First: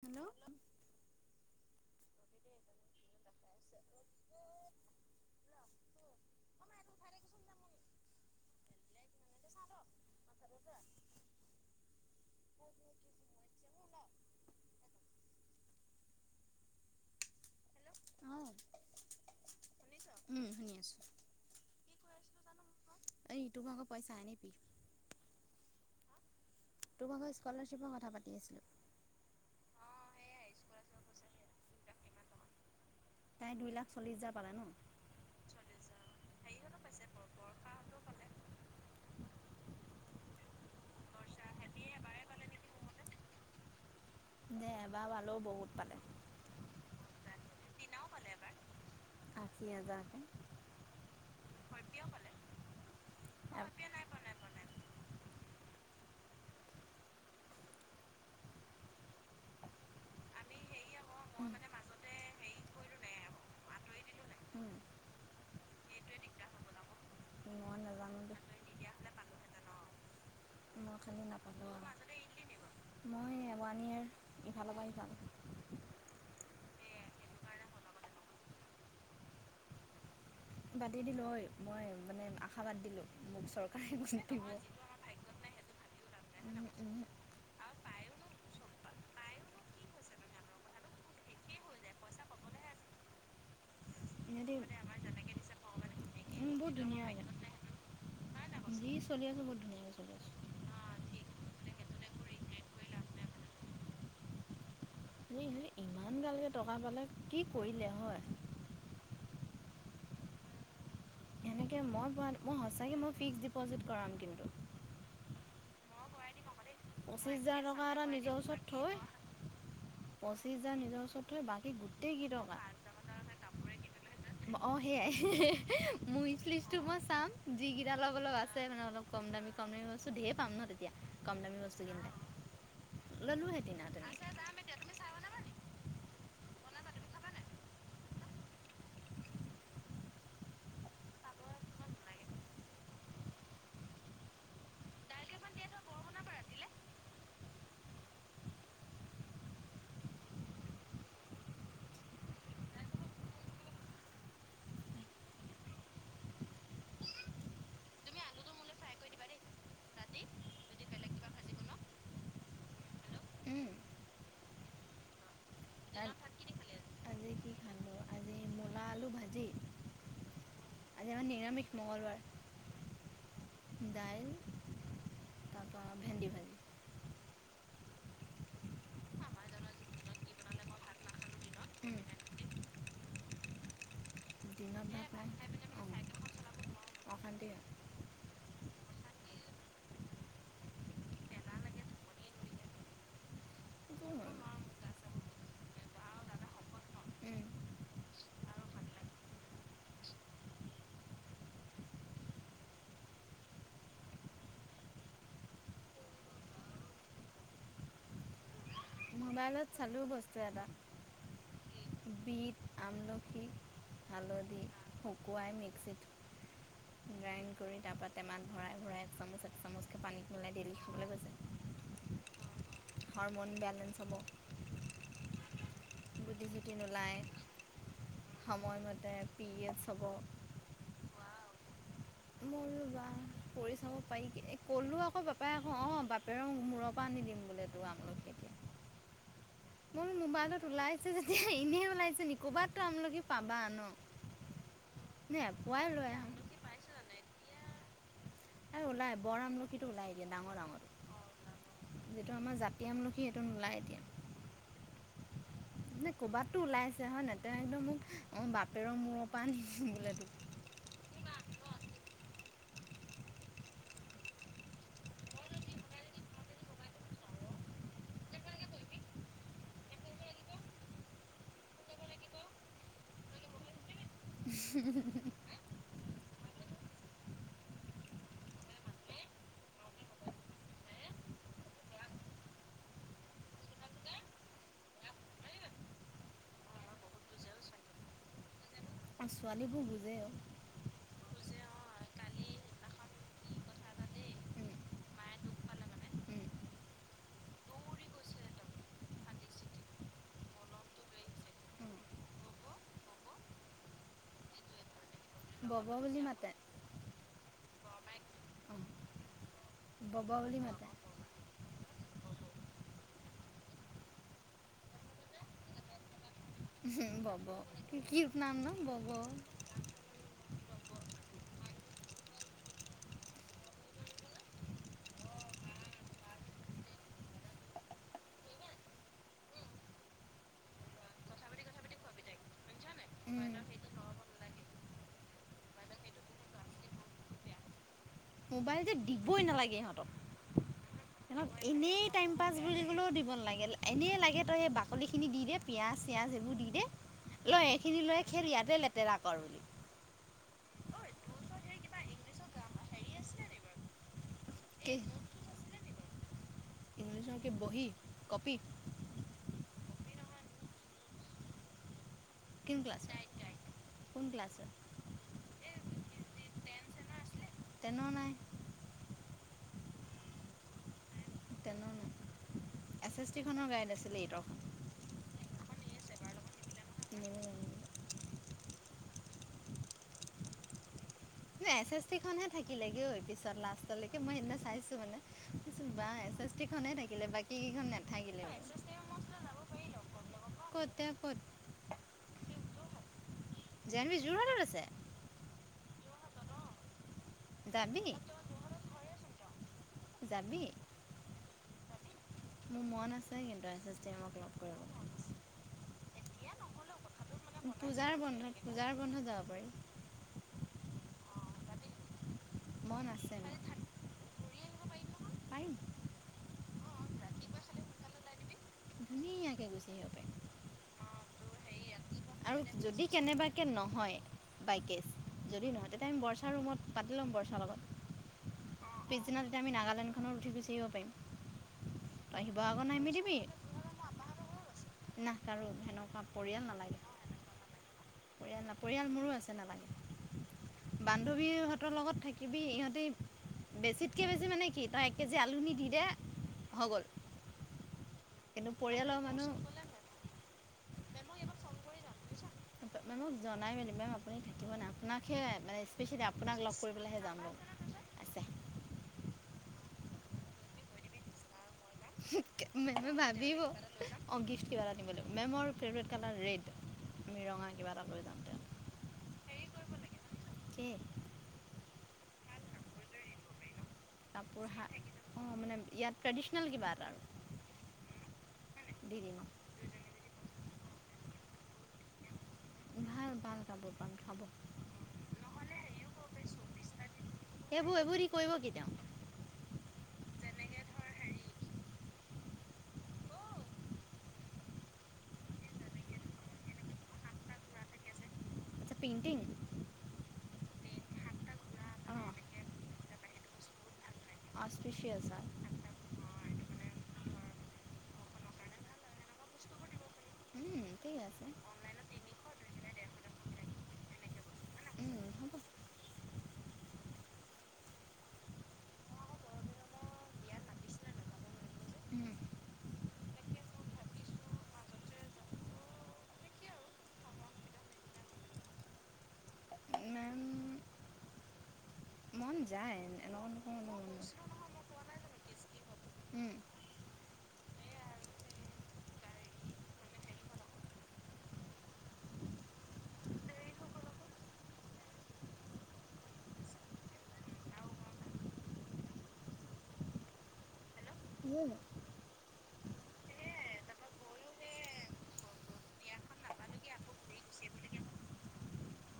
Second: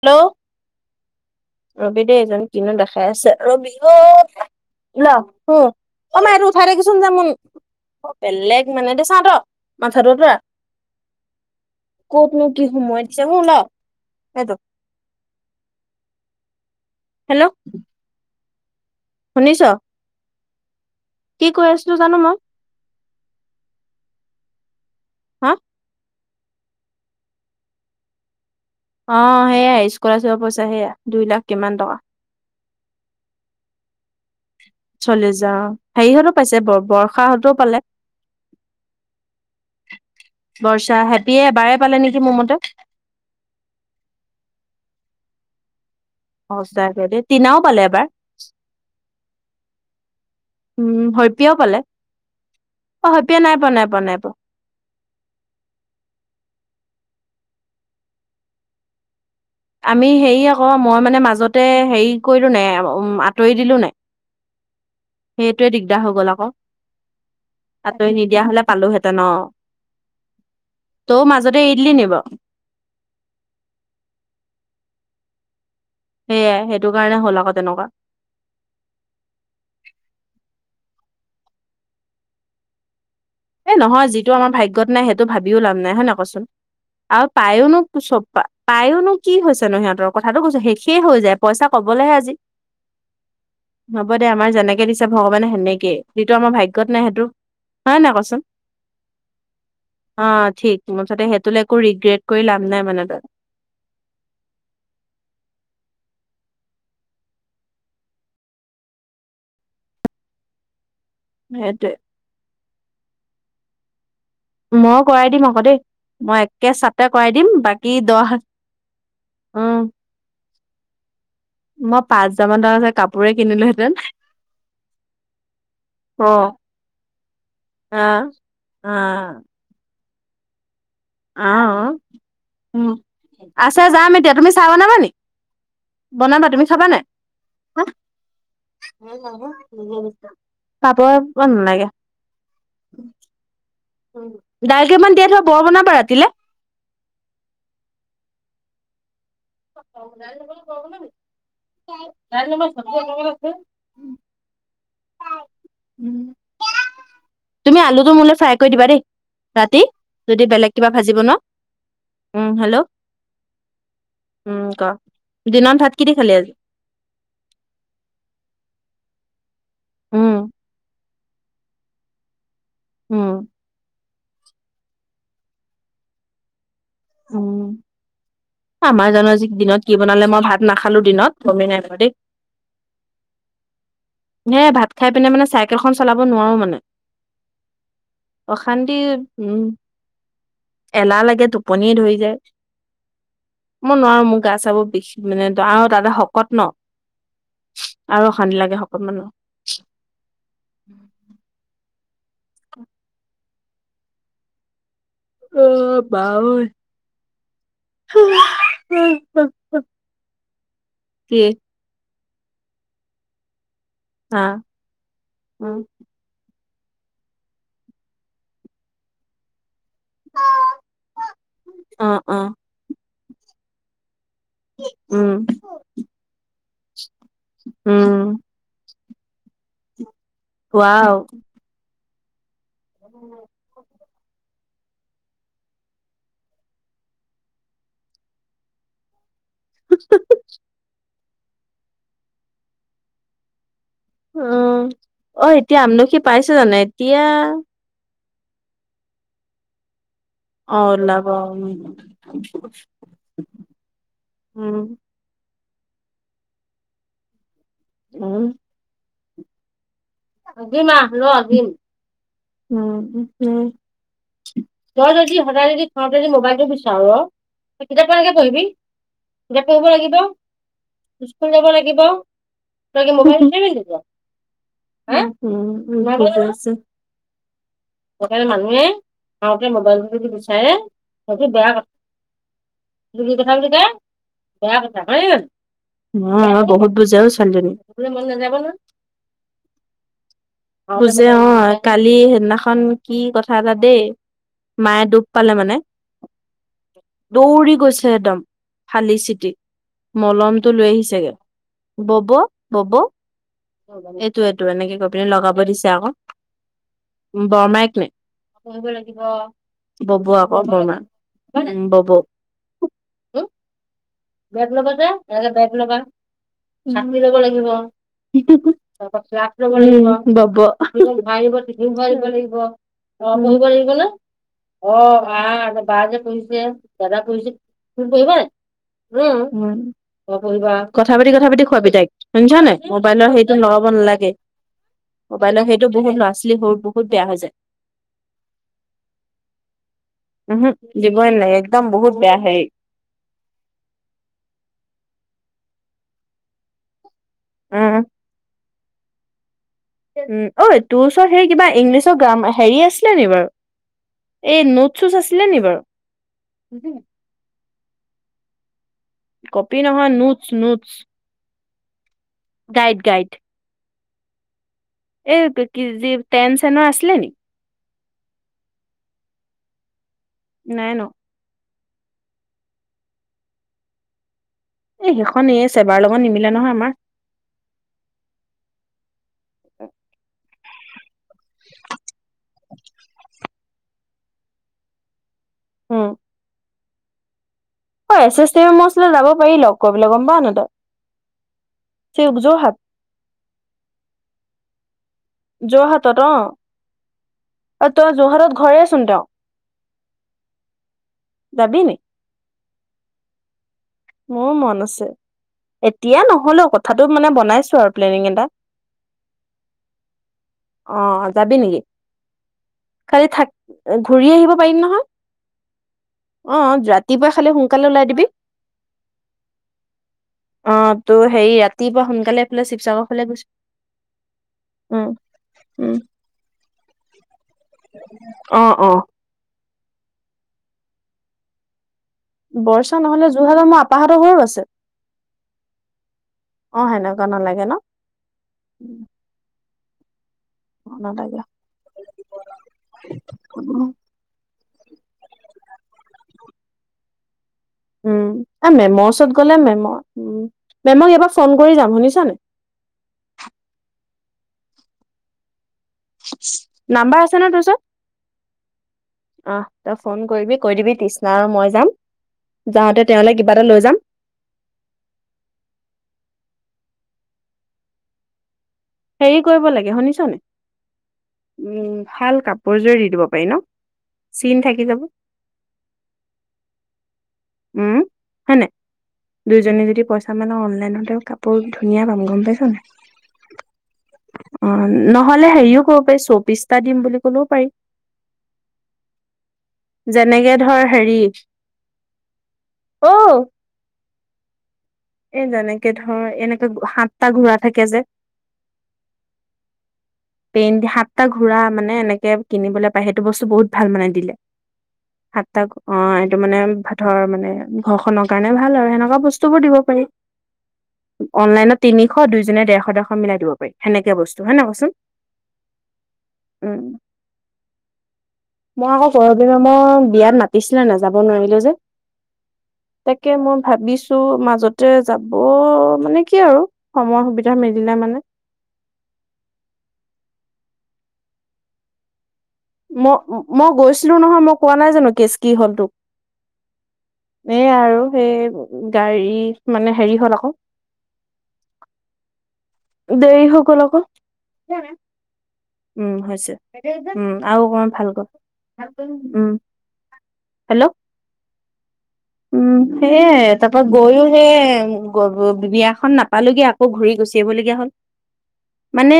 Hello. Ravi দেই এজন কিনো দেখাই আছে ৰবি অ অ মা এইতো উঠাই দেগৈচোন যা মই অ' বেলেগ মানে, দি চাওঁ মাথাটো অতৰা। কতনো কি সোমোৱাই দিছে হু ল এইটো হেল্ল অ'। শুনিছ শুনি আছোঁ। কি কৈ আছিলো জানু মই এই ইটোম মাক পইচা হা তোমাৰ লগৰ, স্কলাৰশ্বিপৰ, কথা পাতি আছিলোঁ। অ হেয়াই স্কলাৰশ্বিপৰ পইচা হেয়া দুই লাখ কিমান টকা। প্ৰায়, দুই লাখ চল্লিছ হাজাৰ, পালে ন? চল্লিছ হাজাৰ হেৰি হতেও পাইছে বৰ্ষাহতেও পালে বৰ্ষাহেঁতিয়ে এবাৰে পালে নেকি মোৰ মতে! দে এবাৰ পালেও বহুত পালে। সঁচাকে দে, টীনাও পালে এবাৰ। এবাৰ, আশী হাজাৰকে। উম, হৈপীয়াও পালে। অ', হৈপীয়া নাই পোৱা, নাই পোৱা, নাই পোৱা। আমি হেৰি আকৌ, মই মানে মাজতে হেৰি কৰিলোনে এ-ও-আঁতৰি দিলো নাই! উম উম সেইটোৱে দিগদাৰ হৈ গ'ল আকৌ। মই নাজানো আঁতৰি নিদিয়া হ'লে দেই পালোহেঁতেন। অ'। মই খালি তইও মাজতে এৰি দিলি নি বাৰু? এ ৱান ইয়াৰ, ইফালৰ পৰা সিফাল। সেয়াই, সেইটো কাৰণে হ'ল আকৌ তেনেকুৱা। বাদ দি দিলোঁ হয়, মই মানে আশা বাদ দিলোঁ। মোক এ চৰকাৰে নহয় গুণ যিটো দিব আমাৰ ভাগ্যত নাই সেইটো ভাবিও লাভ নাই, হয় নে নাই ক'চোন! আৰু পাইও নো চু-পা পাইও নো কি হৈছে নো সিহঁতৰ? কথাটো কৈছো শেষে হৈ যায়, পইছা ক'বলৈহে আজি [inaudible] হ'ব দে, আমাৰ সিহঁতি যেনেকে দিছে ভগৱানে সেনেকে। যিটো আমাৰ বহুত ভাগ্যত ধুনীয়া নাই সেইটো, হয় নে নাই ক'চোন! যি চলি আছোঁ, বহুত ধুনীয়াকে চলি আছোঁ। অ', ঠিক মুঠতে সেইটোলৈ একো ৰিগ্ৰেট কৰি লাভ নাই মানে তই। এই হে ইমান গালকে টকা পালে, কি কৰিলে হয়! সেনেকে সেইটোৱে মই পোৱা, মই সঁচাকে মই ফিক্স ডিপ'জিট কৰাম কিন্তু। মই কৰাই দিম আকৌ দেই মই একে ছাতে পঁচিছ কৰাই দিম, হাজাৰ টকা বাকী এটা দহ নিজৰ হা- ওচৰত থৈ অ'। পঁচিছ হাজাৰ নিজ ওচৰত থৈ বাকী মই গোটেই পাঁচ হাজাৰ মান টকাৰ যে কাপোৰে কিনিলোঁহেতেন। অ', সেইয়াই, [unintelligible] মোৰ ৱিছলিষ্টটো মই চাম, যি অ কেইটা ল'ব লগা আছে মানে অ অলপ কম দামী কম দামী বস্তু ধেৰ পাম ন' তেতিয়া! কম দামী বস্তু অ', কিনিলে উম। ল'লোহেঁতেন আছে আৰু যাম তেনেকে এতিয়া তুমি চ মি চাহ বনাবা নি? বনাবা, তুমি খাবা নাই? [inaudible] [unintelligible] পাবয়ে [unintelligible] নালাগে। ডাইল কেইমান তিয়াই থোৱা, বৰ বনাবা ৰাতিলে। [unintelligible] আছে [unintelligible] তুমি আলুটো মোলে ফ্ৰাই কৰি দিবা দেই, ৰাতি, যদি বেলেগ কিবা ভাজি বনোৱা। উম, হেল্ল'। উম, উম, ক', দিনত ভাত কিদি খালে আজি? আজি কি খালোঁ! আজি মূলা আলু, ভাজি, উম। আজি আমাৰ নিৰামিষ, মঙলবাৰ। উম। ডাইল, তাপা ভেন্দি ভাজি। উম। আমাৰ জানো আজি দিনত কি বনালে, মই ভাত নাখালো দিনত। গমেই নাই উম, পোৱা দেই। হে ভাত দিনত খাই পিনে মানে চাইকেলখন চলাব [unintelligible] অশান্তি হৈ অশান্তিৰ, উম। এলাহ লাগে তোক। পনিয়ে ধৰি যায়। মই নোৱাৰো মোৰ গা-চাবোৰ বিষ, মানে আও তাতে শকত ন'। উম। আৰু অশান্তি লাগে শকত মানুহ। অ', ঐ মোবাইলত চালোঁ বস্তু এটা [unintelligible] বিট আমলখি হা হালধি, শুকুৱাই অ মিক্সিত গ্ৰাইণ্ড কৰি তাৰ পৰা টেমাত ভৰাই ভৰাই এক চামুচ চামুচকে পানী মেলাই ডেইলি খাবলৈ অ গৈছে হৰমন বেলেঞ্চ হব উম গুটি চুটি নোলায় উম সময়মতে পি এছ হ'ব কোৱা মোৰ বা কৰি চাব ক'লোঁ আকৌ বাপাই আকৌ অঁ বাপেৰেও মূৰৰ পৰা আনি দিম বোলে তো আমলোক কে কে মোৰ মোবাইলত ওলাইছে যেতিয়া এনেই ওলাইছে ন ক'বাতো আমলোকি পাবা ন নে অ', এতিয়া এপোৱাই লৈ আমলখি আহোঁ পাইছে জানো এতিয়া এ ওলাই বৰ আম ল সীটো ওলাই এতিয়া, ডাঙৰ অ ওলাব ডাঙৰটো যিটো আমাৰ জাতি আমলখী সেইটো নোলাই এতিয়া অ', নে ক'ৰবাতো ওলাই আছে হয় নাই তে ইহতে মোক মোৰ মাত পেৰৰ মূৰৰ পৰা আনি দিম বোলে টোক দিম আ ল দিম উম উ তই যদি সদায় যদি খাওতে যদি মোবাইলটো বিচাৰ, কিতাপ কেনেকে পঢ়িবি জাপ হব লাগিব স্কুল যাব লাগিব তে মোবাইল উ, হ উম উ মই ভ আছো মানুহে আহোতে মোবাইলটো যদি বিচাৰে সেইটো বেয়া কথা তুলি কথা বুলিল তা বেয়া কথা হয় অ', হুত বুজে অ ছোৱালীজনী ছোৱালীবোৰ বুজে বুজে অ কালি সেইদিনাখন কি কথা এটা দেই মায়ে দুখ পালে মানে দৌৰি গৈছে একদম ফালি চিটি মলমটো লৈ আহিছেগে বব বব টো এনেকে কৈ পিনে লগাব দিছে বব আকৌ বুলি মাতে বৰমাই ক অঁ ন লাগিব বব ববৌ আকৌ বুলি মাতে বৰমা বব বেগ ল'বা দে এনেকে বেগ ল'বা ছাতি লব বব লাগিব কি কিউট নাম ন বব লগত যা ৰব লাগিব, বব টিফিন ভৰাই টিফিন ভৰাই দিব লাগিব ক পঢ়িব লাগিব ন অ', বা যে পঢ়িছে দাদা পঢ়িছে তুমি পঢিবা উম, উম, পঢ়িবা কথা পাতি কথা পাতি খোৱাবি তাইক শুনিছ নে মোবাইলৰ হেৰিটো লগাব নালাগে মোবাইলৰ সেইটো বহুত লৰা ছোৱালী সৰু বহুত বেয়া হৈ যায় মোবাইল যে দিবই নালাগে, ইহঁতক উহু দিবই সিহক নালাগে একদম এনেই বহুত টাইম বেয়া পাছ হেৰি বুলি ও দিব নালাগে, এনেই লাগে তই সেই বাকলি খিনি দি দে পিয়াঁয়াজ চিয়াঁজ এইবোৰ দি দে লয় উম সেইখিনি লৈ খেল ইয়াতে লেতেৰা কৰ বুলি উ, অঐ তোৰ ওচৰত সেই কিবা ইংলিছৰ গ্ৰাম হেৰি আছিলে নি বাৰু এই নোট চুচ আছিলে নি বাৰু [unintelligible] বহ কপি কপি নহয়, নোটচ নোটচ ক্লা গাইড কোন ক্লাছছে এই কি যি টেন চেনৰ আছিলে নি? টেনৰ নাই। নাই ন'। টেনৰ নাই, এছ এছ টি খনৰ গাইড আছিলে ইতৰ কাৰ এই সেইখন এই চেবাৰ লগত নিমিলে নহয় আমাৰ। [unintelligible] এছ এছ টি খনহে থাকিলেগে পিছত লা লাষ্টলৈকে মই সেইদিনা চাইছোঁ মানে [inaudible] উম বা! এছ এছ টি খনহে থাকিলে বাকী কেইখন নে অ এছ থাকিলে এছ টি এমৰ ওচৰলৈ যাব পাৰি লগ কৰিবলৈ গম পাৱ নাই [unintelligible] [unintelligible] যোৰহাট। জানবী যোৰহাটত আছে। যোৰহাটত অ' যাবি তই যোৰহাটত ঘৰে চোন তেওঁ যাবি। যাবি নি। মোৰ মন আছে কিন্তু এছ এছ টি এমক লগ মোৰ মন কৰিব আছে, এতিয়া নহ'লেও কথ কথাটো মানে বনাইছোঁ আৰু পূজাৰ প্লেনিং এটা। বন্ধত পূজাৰ বন্ধত যাব পাৰি অ' যাবি নেকি। মন কালি আছে থাক মোৰ ঘূৰি আহিব পাৰিম নহয়। পাৰিম। অ', অ', ৰাতিপুৱা খালি সোনকালে ওলাই দিবি। ধুনীয়াকে গুচি আহিব পাৰিম। অ' তোৰ সেই ৰাতিপুৱা সোন আৰু যদি কেনেবাকৈ নহয় উম বাইকেছ যদি নহয় উম তেতিয়া আমি বৰ্ষাৰ ৰুমত পাতি ল'ম বৰচাৰ লগত। অ', অ'। পিছদিনা তেতিয়া আমি নাগালেণ্ডখনত উঠি গুচি আহিব পাৰিম। তই শিৱসাগৰ বৰ্ষা নামি নহ'লে, যোৰহাটৰ মোৰ আপাহঁতৰ ঘৰো আছে। না কাৰোঁ সেনেকুৱা পৰিয়াল নালাগে। অ' সেনেকুৱা নালাগে ন'। পৰিয়াল ন' পৰিয়াল মোৰো আছে অ নালাগে, নালাগে বান্ধৱীহঁতৰ লগত থাক কিবি ইহঁতি বেছিতকৈ বেছি মানে কি তই এক কেজি আলু নি দি দে হৈ গ'ল। উম, কিন্তু মেমৰ পৰিয়ালৰ ওচৰত গ'লে মানুহ মেমৰ উম, মেমক এবাৰ ফোন কৰি যাম শুনিছানে। মেমক জনাই মেলিবা আপুনি থাকিব নাই আপোনাকহে মানে স্পেচিয়েলি আপোনাক লগ কৰি নাম্বাৰ পেলাইহে আছে যাম মই। অ' তই ফোন কৰিবি কৈ দিবি তৃষ্ণা আৰু মই যাম, যাওঁতে তেওঁলে কিবা এটা লৈ যাম। অ' গিফ্ট কিবা এটা নিব লাগিব মেমৰ ফেভৰেট কালাৰ ৰেড, আমি ৰঙা কিবা এটা লৈ যামতে। হেৰি কৰিব লাগে শুনিছোনে। কি উম, ভাল কাপোৰ এযোৰ দি দিব পাৰি ন'। চিন কাপোৰ থাকি হা যাব অ' মানে ইয়াত ট্ৰেডিচনেল কিবা এটা আৰূ। উম, হয় নাই, দিম দুইজনে যদি পইচ তাৰমানে অনলাইনতে কাপোৰ ধুনীয়া পাম গম পাইছোঁ নাই? আৰু ভাল ভাল কাপোৰ পাম হ'ব অ' নহ'লে হেৰিও ক'ব পাৰি চৌবিশটা দিম বুলি ক'লেও পাৰি সেইবোৰ এইবোৰ কৰিব কি তেওঁ। যেনেকে ধৰ হেৰি [unintelligible] এ যেনেকে ধৰ এনেকে সাতটা ঘোৰা থাকে যে। আচ্ছা পেইণ্টিং। পেইণ্ট সাত সাতটা ঘোৰা মানে অঁ এনেকে কিনিবলৈ পায় সেইটো বস্তু বহুত ভাল মানে দিলে, অস্পিচিয়াছ হয় সাতটা অ' এইটো মানে ধৰ মানে ঘৰখনৰ কাৰণে ভাল আৰু সেনেকুৱা বস্তুবোৰ দিব পাৰি। ঠিক আছে অনলাইনত তিনিশ দুইজনীয়ে ডেৰশ ডেৰশ মিলাই দিব পাৰি সেনেকে বস্তু হয় ন' কোচোন। মই আকৌ [unintelligible] বিয়াত না দিছিলে নে, যাব নোৱাৰিলো, যে [unintelligible] তাকে মই ভাবিছো, মাজতে যাব মানে কি আৰু। সময় সুবিধা মেলিলে মানে [unintelligible] [unintelligible] ম এনেকুৱা মই নকওঁ ন মন গৈছিলো নহয় মোক কোৱা নাই জানো নাযায়। কেচ কি হ'ল টো উম। এ আৰু সেই গাড়ী মানে হেৰি হ'ল আকৌ দেৰি হয় গ'ল আকৌ। উম হৈছে উম আৰু অকণমান ভালকৈ উম হেল্ল'। [unintelligible] উম [inaudible] সেয়ে তাৰপা গৈয়ো সেই বিয়াখন নাপালোয়ে আকৌ ঘূৰি গুচি আহিবলগীয়া হ'ল। [inaudible] মানে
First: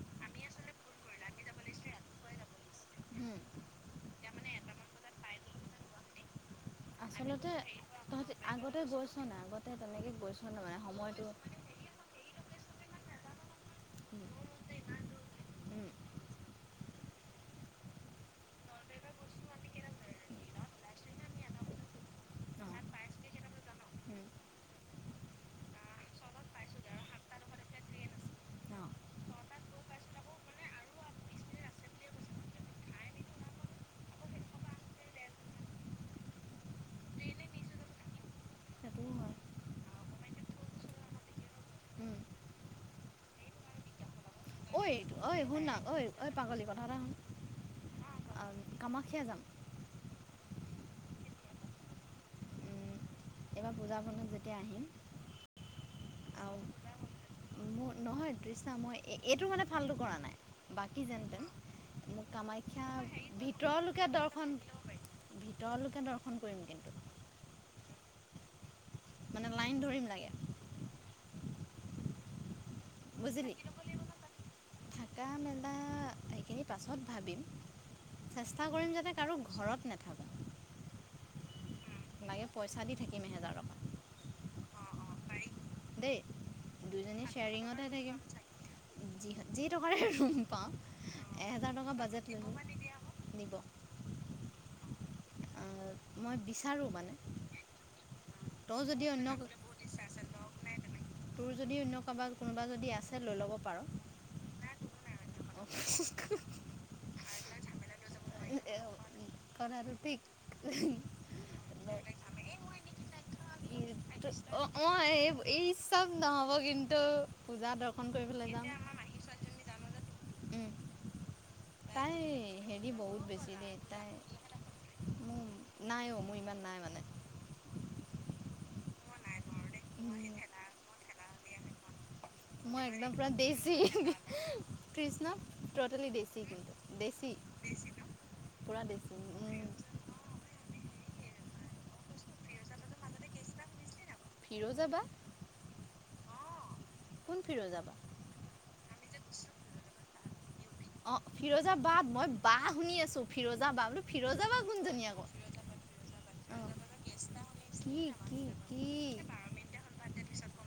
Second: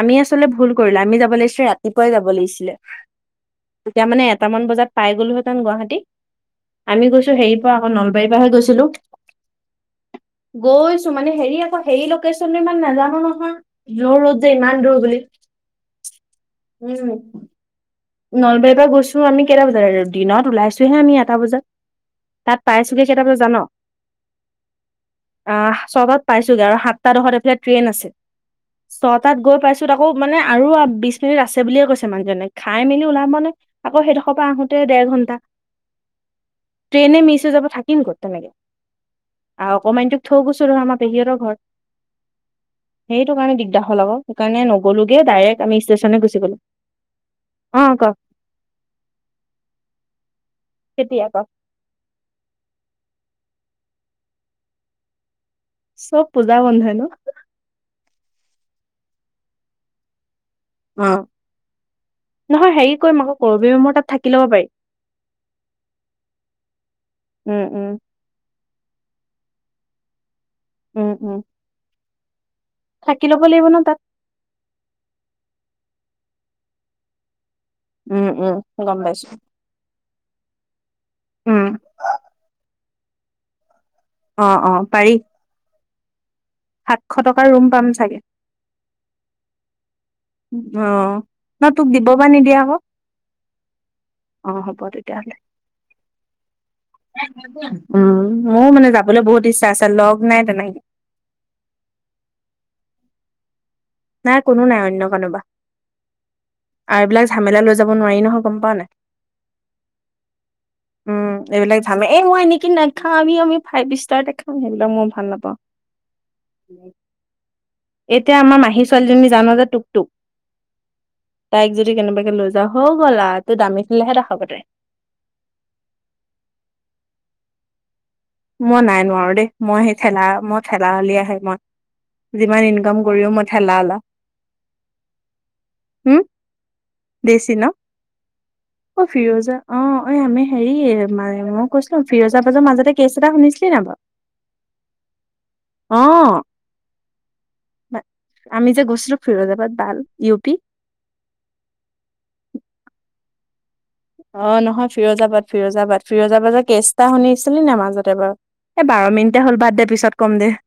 আমি আচলতে ভুল কৰিলো, আমি যাব লাগিছিলে ৰাতিপুৱাই যাব লাগিছিলে। তেতিয়া মানে এটা মান বজাত পাই গলোহেতেন গুৱাহাটী আমি গৈছো আচলতে হেৰিৰ পৰা, আকৌ নলবাৰীৰ তহঁতি পৰাহে আগতে গৈছিলো, গৈছ নাই আগতে তেনেকে গৈছ নাই মানে গৈছো সময়টো মানে, হেৰি আকৌ সেই লোকেশচনটো ইমান নাজানো নহয় উম। জুৰোড যে ইমান দূৰ বুলি। উম, উম। নলবাৰীৰ পৰা গৈছো আমি কেইটা বজাত দিনত ওলাইছোহে আমি এটা বজাত। তাত অ'। পাইছোগে কেইটা বজাত জান? উম, অ' ছবাত পাইছোগে আৰু সাতটা দহত এফালে ট্ৰেইন আছে। অ' ছটাত গৈ পাইছো আকৌ মানে আৰু বিশ মিনিট আছে বুলিয়ে কৈছে মানুহজনে। খাই মেলি ওলাম মানে তাকো সেইডোখৰ পৰা আহোতে দেৰ ঘণ্টা। ট্ৰেইনে মিছ হৈ যাব থাকিম ক'ত তেনেকে? সেইটোও হয়। আ অকণমানি টোক থৈ গৈছো ৰ আমাৰ পেহীহঁতৰ ঘৰত উম, সেইটো কাৰণে দিগদাৰ হ'ল আকৌ, সেইকাৰণে ঐ নগলোগে ঐ শুন ডাইৰেক্ট না আমি ঐ ষ্টেচনে ঐ গুচি গ'লো। [unintelligible] অ' ক কামাখ্যা যাম। [unintelligible] এইবাৰ পূজা বন্ধত যেতিয়া আহিম চব পূজা বন্ধই ন আৰু মোৰ নহয় তৃষ্ণা মই এইটো মানে ফালটু কৰা নাই। বাকী অ যেনতেন মোক নহয় কামাখ্যা হেৰি কৰিম আকৌ কৰবী মেমৰ তাত ভিতৰলৈকে থাকি ল'ব দৰ্শন পাৰি ভিতৰলৈকে দৰ্শন কৰিম কিন্তু। উম উম। মানে লাইন ধৰিম লাগে। উম, উম। থাকি ল'ব বুজিলি লাগিব ন তাত থাকা মেলা সেইখিনি পাছত ভাবিম। উম উম চেষ্টা কৰিম গম যাতে পাইছো কাৰো ঘৰত নেথাকো। উম। লাগে পইচা দি থাকিম এহেজাৰ টকা। অ', অ' পাৰি দেই, সাতশ দুইজনী টকাৰ ৰুম পাম শ্বেয়াৰিঙতহে চাগে থাকিম। যি যি টকাৰে ৰুম পাম অ ন এহেজাৰ তোক টকা দিব বা বাজেট নিদিয়ে আকৌ ল'ব নিব। অ' হ'ব তেতিয়া হ'লে। মই বিচাৰোঁ মানে উম ময়ো তই মানে যদি যাবলৈ অন্য বহুত ইচ্ছা [unintelligible] লগ নাই তেনেকে। তোৰ যদি অন্য কাবা কোনোবা যদি আছে, লৈ লব পাৰ। নাই কোনো নাই অন্য কোনোবা। আৰু এইবিলাক ঝামেলা লৈ যাব নোৱাৰি নহয় গম পাৱ নাই। [unintelligible] উম এইবিলাক ঝামেলা এই মই এনেকে নাখাবি আমি ফাইভ ষ্টাৰতে খাম অ', সেইবিলাক অ', মই ভাল নাপাওঁ এই চপ নহব কিন্তু। পূজা দৰ্শন কৰিবলৈ যাম। সেই ছোৱালীজনী জান যে, টোকটোক। উম, তাইক যদি তাই কেনেবাকে লৈ যাও, হৈ হেৰি বহুত গ'লা বেছি আৰু দেই তাই দামিতোলৈ দেখাব তাই। মোৰ নাই অ, মোৰ ইমান নাই মানে। মই নাই নোৱাৰো দেই, মই সেই উম। ঠেলা মই ঠেলা যিমান মই ইনকাম একদম পুৰা কৰিও মই ঠেলা দেচী, ওলাও কৃষ্ণ ট্ৰটেলি হম দেচী কিন্তু দেচী। দেছি ন পুৰা [unintelligible] উম। ঐ আমি হেৰি, মই কৈছিলো ফিৰজা মাজৰ মাজতে কেছ এটা শুনিছিলি নে বাৰু? ফিৰোজা বা অহ। কোন ফিৰোজা বা আমি যে গৈছিলো ফিৰোজাবাদ [unintelligible] ইউ পি অ', ফিৰোজাবাদ মই বা শুনি আছোঁ, ফিৰোজা বা বুলিও অ নহয়, ফিৰোজাবাদ ফিৰোজাবাদ ফিৰোজাবাদৰ অঁ কেষ্ট এটা শুনিছিলি নে কি মাজতে বাৰু। কি এ বাৰ মিনিটে হ'ল বাদ দে পিছত কম দে। কি